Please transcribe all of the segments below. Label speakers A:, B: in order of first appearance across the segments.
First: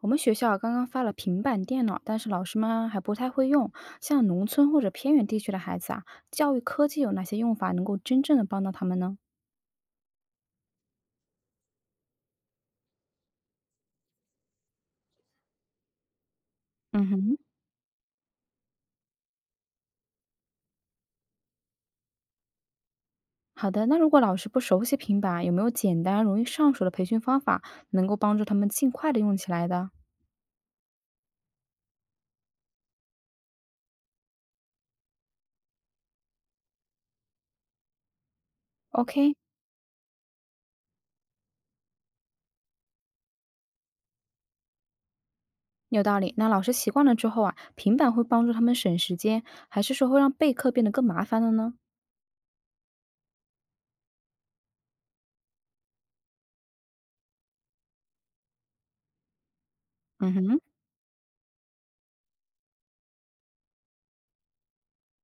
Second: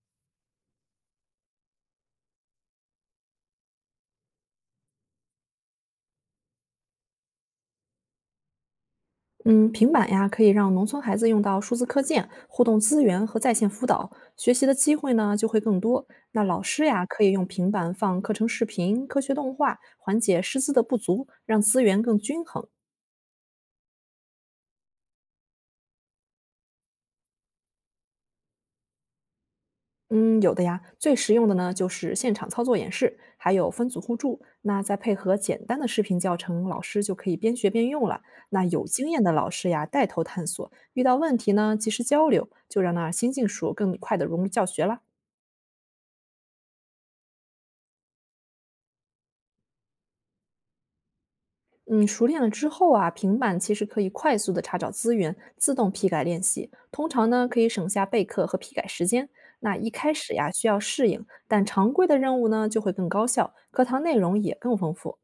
A: 我们学校刚刚发了平板电脑，但是老师们还不太会用。像农村或者偏远地区的孩子啊，教育科技有哪些用法能够真正的帮到他们呢？
B: 嗯，平板呀，可以让农村孩子用到数字课件、互动资源和在线辅导，学习的机会呢就会更多。那老师
A: 嗯
B: 呀，可以
A: 哼。
B: 用平板放课程视频、科学动画，缓解师资的不足，让资源更均衡。
A: 好的，那如果老师不熟悉平板，有没有简单容易上手的培训方法，能够帮助他们尽快的用起来的
B: 嗯，有的呀，最实用的呢就是现场操作演示，还有分组互助。那再配合简单的视频教程，老师就可以边学边用了。那有经验的
A: ？OK，
B: 老师呀，带头探索，遇到问题呢及时交流，就让那新技术更快的融入教学啦。
A: 有道理。那老师习惯了之后啊，平板会帮助他们省时间，还是说会让备课变得更麻烦了呢？
B: 嗯，熟练了之后啊，平板其实可以快速的查找资源，自动批改练习。通常呢，可以省下备课和批改时间。那一开
A: 嗯
B: 始呀，
A: 哼。
B: 需要适应，但常规的任务呢，就会更高效，课堂内容也更丰富。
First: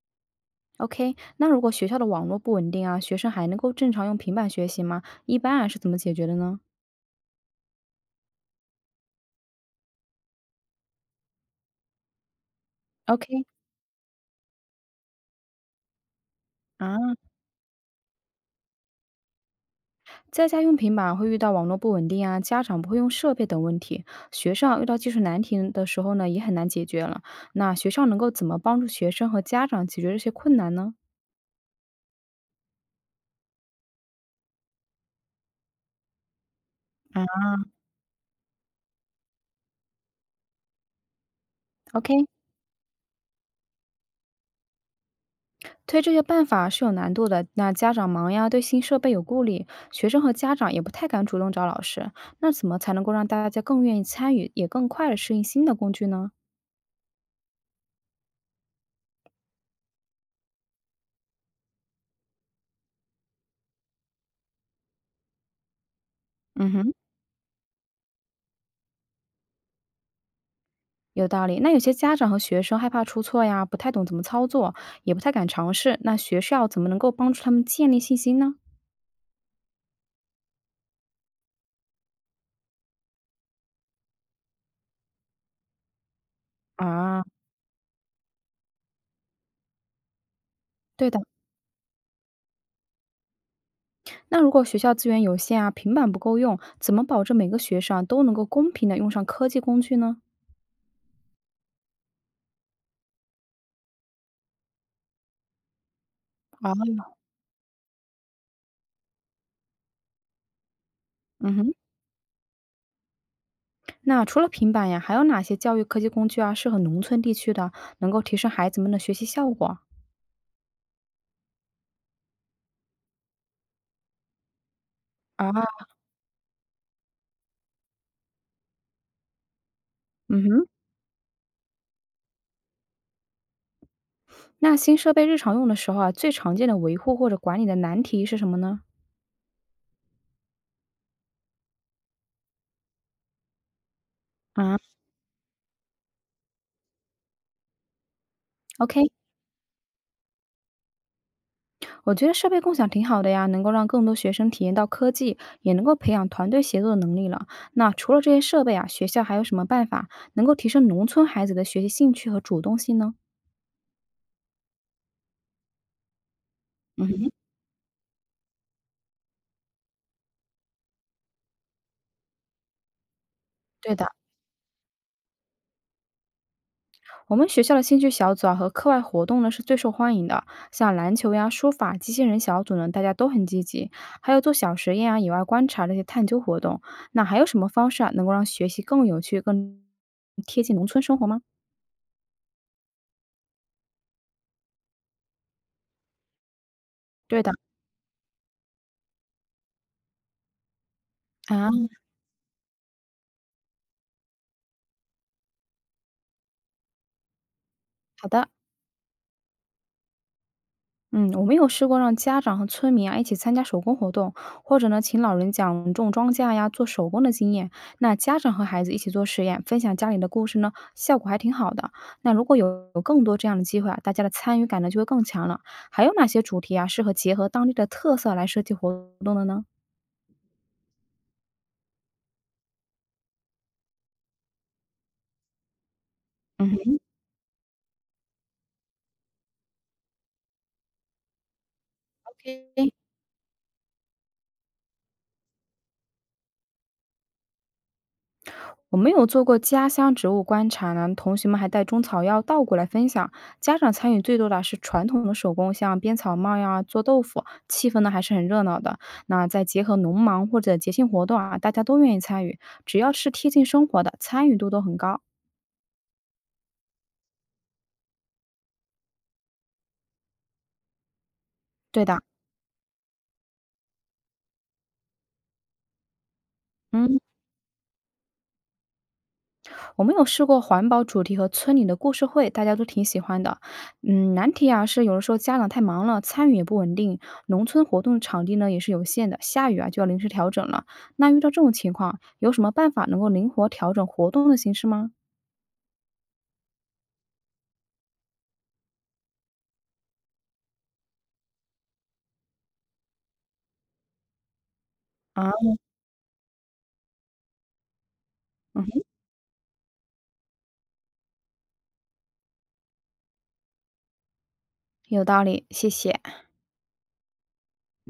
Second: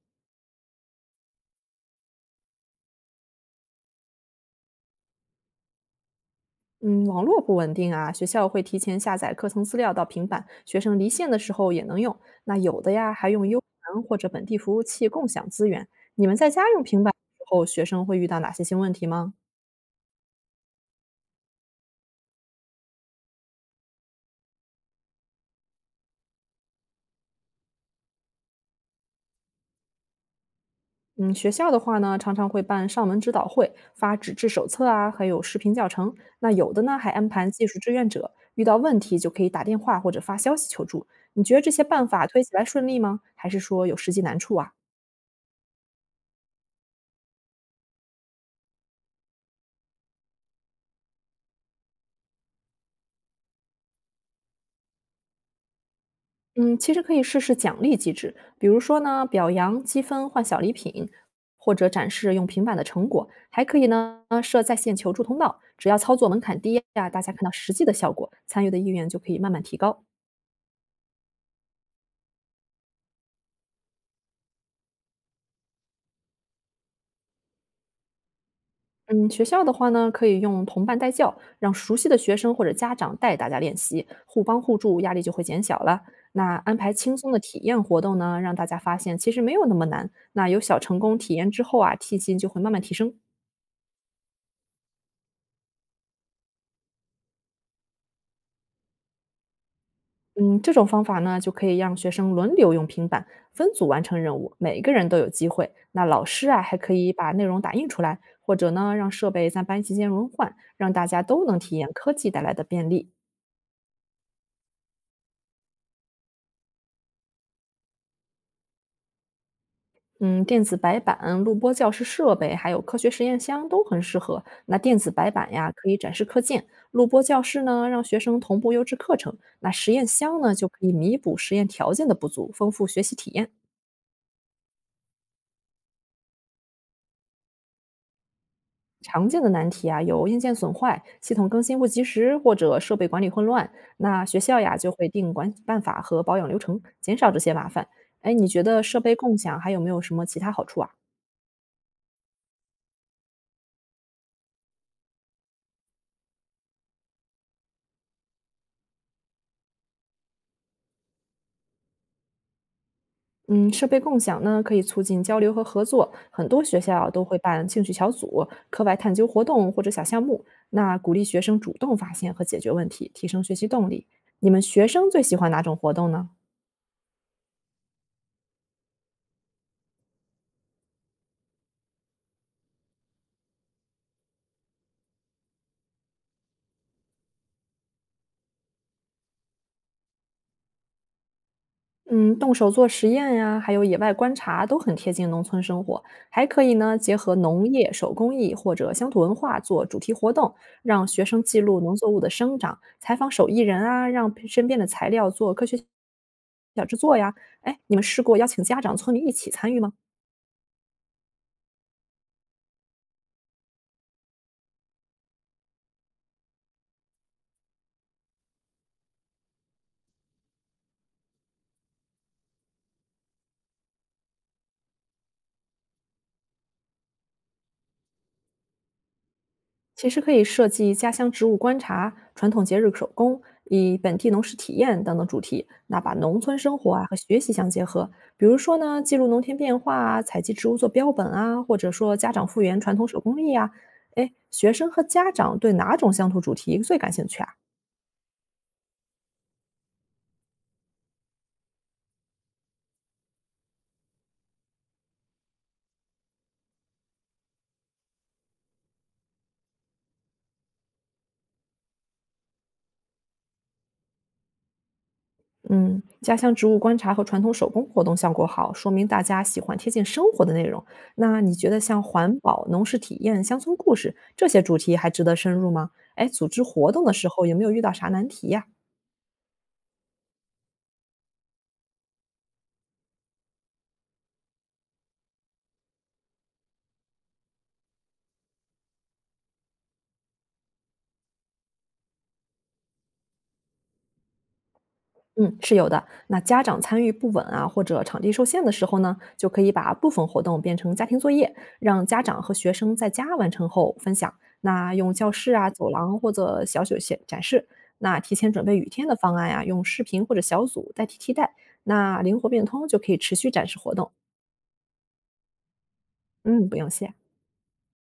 A: OK，那如果学校的网络不稳定啊，学生还能够正常用平板学习吗？一般啊是怎么解决的呢
B: 嗯，网络不稳定啊，学校会提前下载课程资料到平板，学生离线的时候也能用。那有的呀，还
A: ？OK。
B: 用 U 盘或者本地服务器共享资源。你们在家用
A: 啊，
B: 平板的时候，学生会遇到哪些新问题吗？
A: 在家用平板会遇到网络不稳定啊，家长不会用设备等问题，学生啊遇到技术难题的时候呢，也很难解决了。那学校能够怎么帮助学生和家长解决这些困难呢？
B: 嗯，学校的话呢，常常会办上门指导会，发纸质手册啊，还有视频教程。那有的呢，还
A: 啊
B: 安排技术志愿者，遇到问题就可以打电话或者发消息求助。你觉得这些办
A: ，OK，
B: 法推起来顺利吗？还是说有实际难处啊？
A: 推这些办法是有难度的。那家长忙呀，对新设备有顾虑，学生和家长也不太敢主动找老师。那怎么才能够让大家更愿意参与，也更快的适应新的工具呢？
B: 嗯，其实可以试试奖励机制，比如说呢，表扬积分换小礼品，或者展示用平板的成果，还可以呢设在线求助通道，只要操作门槛
A: 嗯
B: 低
A: 哼，
B: 呀、大家看到实际的效果，参与的意愿就可以慢慢提高。
A: 有道理。那有些家长和学生害怕出错呀，不太懂怎么操作，也不太敢尝试。那学校怎么能够帮助他们建立信心呢？
B: 嗯，学校的话呢，可以用同伴带教，让熟悉的学生或者家长带大家练习，互帮互助，压力就会减小了。那安排轻
A: 啊，
B: 松的体验活动呢，让大家发现其实没有那么难。那有小成
A: 对
B: 功
A: 的。
B: 体验之后啊，替薪就会慢慢提升。
A: 那如果学校资源有限啊，平板不够用，怎么保证每个学生啊都能够公平的用上科技工具呢？
B: 嗯，这种方法呢，就可以让学生轮流用平板分组完成任务，每个人都有机会。那老师啊，还可
A: 啊，
B: 以把内容打印出来，或者呢，让设备在班级间轮换，让大家都
A: 嗯
B: 能
A: 哼。
B: 体验科技带来的便利。
A: 那除了平板呀，还有哪些教育科技工具啊，适合农村地区的，能够提升孩子们的学习效果？
B: 嗯，电子白板、录播教室设备，还有科学实验箱都很适合。那电子白板
A: 啊，
B: 呀，可以展示课件；录播教室呢，让学生同步优质课程。那实验箱
A: 嗯
B: 呢，
A: 哼。
B: 就可以弥补实验条件的不足，丰富学习体验。
A: 那新设备日常用的时候啊，最常见的维护或者管理的难题是什么呢？
B: 常见的难题啊，有硬件损坏、系统更新不及时，或者设备管理混乱。那学校
A: 啊
B: 呀，就会定管办法和保养流程，减少这些麻烦。哎，你觉得设
A: ，OK，
B: 备共享还有没有什么其他好处啊？
A: 我觉得设备共享挺好的呀，能够让更多学生体验到科技，也能够培养团队协作的能力了。那除了这些设备啊，学校还有什么办法能够提升农村孩子的学习兴趣和主动性呢？
B: 嗯，设备共享呢，可以促进交流和合作。很多学
A: 嗯
B: 校都
A: 哼。
B: 会办兴趣小组、课外探究活动或者小项目，那鼓励学生主动发现和解决问题，提升学习动
A: 对
B: 力。
A: 的，
B: 你们学生最喜欢哪种活动呢？
A: 我们学校的兴趣小组啊和课外活动呢是最受欢迎的，像篮球呀、书法、机器人小组呢，大家都很积极，还有做小实验啊、野外观察这些探究活动。那还有什么方式啊，能够让学习更有趣、更贴近农村生活吗？
B: 嗯，动手做实验呀，还有野外观察都很贴近农村生活，还可以呢结合
A: 对的
B: 农业、手工艺或者乡土文化做主题活动，让学生记
A: 啊，
B: 录农作物的生长，采访手艺人啊，让身边的材料做科学小制作呀。哎，你们试
A: 好
B: 过邀
A: 的。
B: 请家长、村民一起参与吗？
A: 嗯，我们有试过让家长和村民啊一起参加手工活动，或者呢请老人讲种庄稼呀、做手工的经验。那家长和孩子一起做实验，分享家里的故事呢，效果还挺好的。那如果有更多这样的机会啊，大家的参与感呢就会更强了。还有哪些主题啊适合结合当地的特色来设计活动的呢
B: 其实可以设计家乡植物观察、传统节日手工、以本地农事体验等等主题，那把农村生活啊和学习相结合。比如说呢，记录农田变化啊，采集植物做标本啊，或者说家长复原
A: ？OK，
B: 传统手工艺啊。哎，学生和家长对哪种乡土主题最感兴趣啊？
A: 我没有做过家乡植物观察呢，同学们还带中草药倒过来分享。家长参与最多的是传统的手工，像编草帽呀、做豆腐，气氛呢还是很热闹的。那再结合农忙或者节庆活动啊，大家都愿意参与，只要是贴近生活的，参与度都很高。
B: 嗯，家乡植物观察和传统手工活动效果好，说明大家喜欢贴近生活的内容。那你觉得像
A: 对的。
B: 环保、农事体验、乡村故事这些主题还值得深入吗？哎，组织活动的
A: 嗯，
B: 时候有没有遇到啥难题呀、
A: 我们有试过环保主题和村里的故事会，大家都挺喜欢的。嗯，难题啊是有的时候家长太忙了，参与也不稳定，农村活动场地呢也是有限的，下雨啊就要临时调整了。那遇到这种情况，有什么办法能够灵活调整活动的形式吗？
B: 嗯，是有的。那家长参与不稳啊，或者场地受限的时候呢，就可以把部分活动变成家庭作业，让家长和学生在家完成后分享。那用教
A: 啊，
B: 室啊、走廊或者小酒线展示。那提前准备
A: 嗯
B: 雨
A: 哼，
B: 天的方案呀、用视频或者小组代替替代。那灵活变通就可以持续展示活动。
A: 有道理，谢谢。
B: 嗯，不用谢。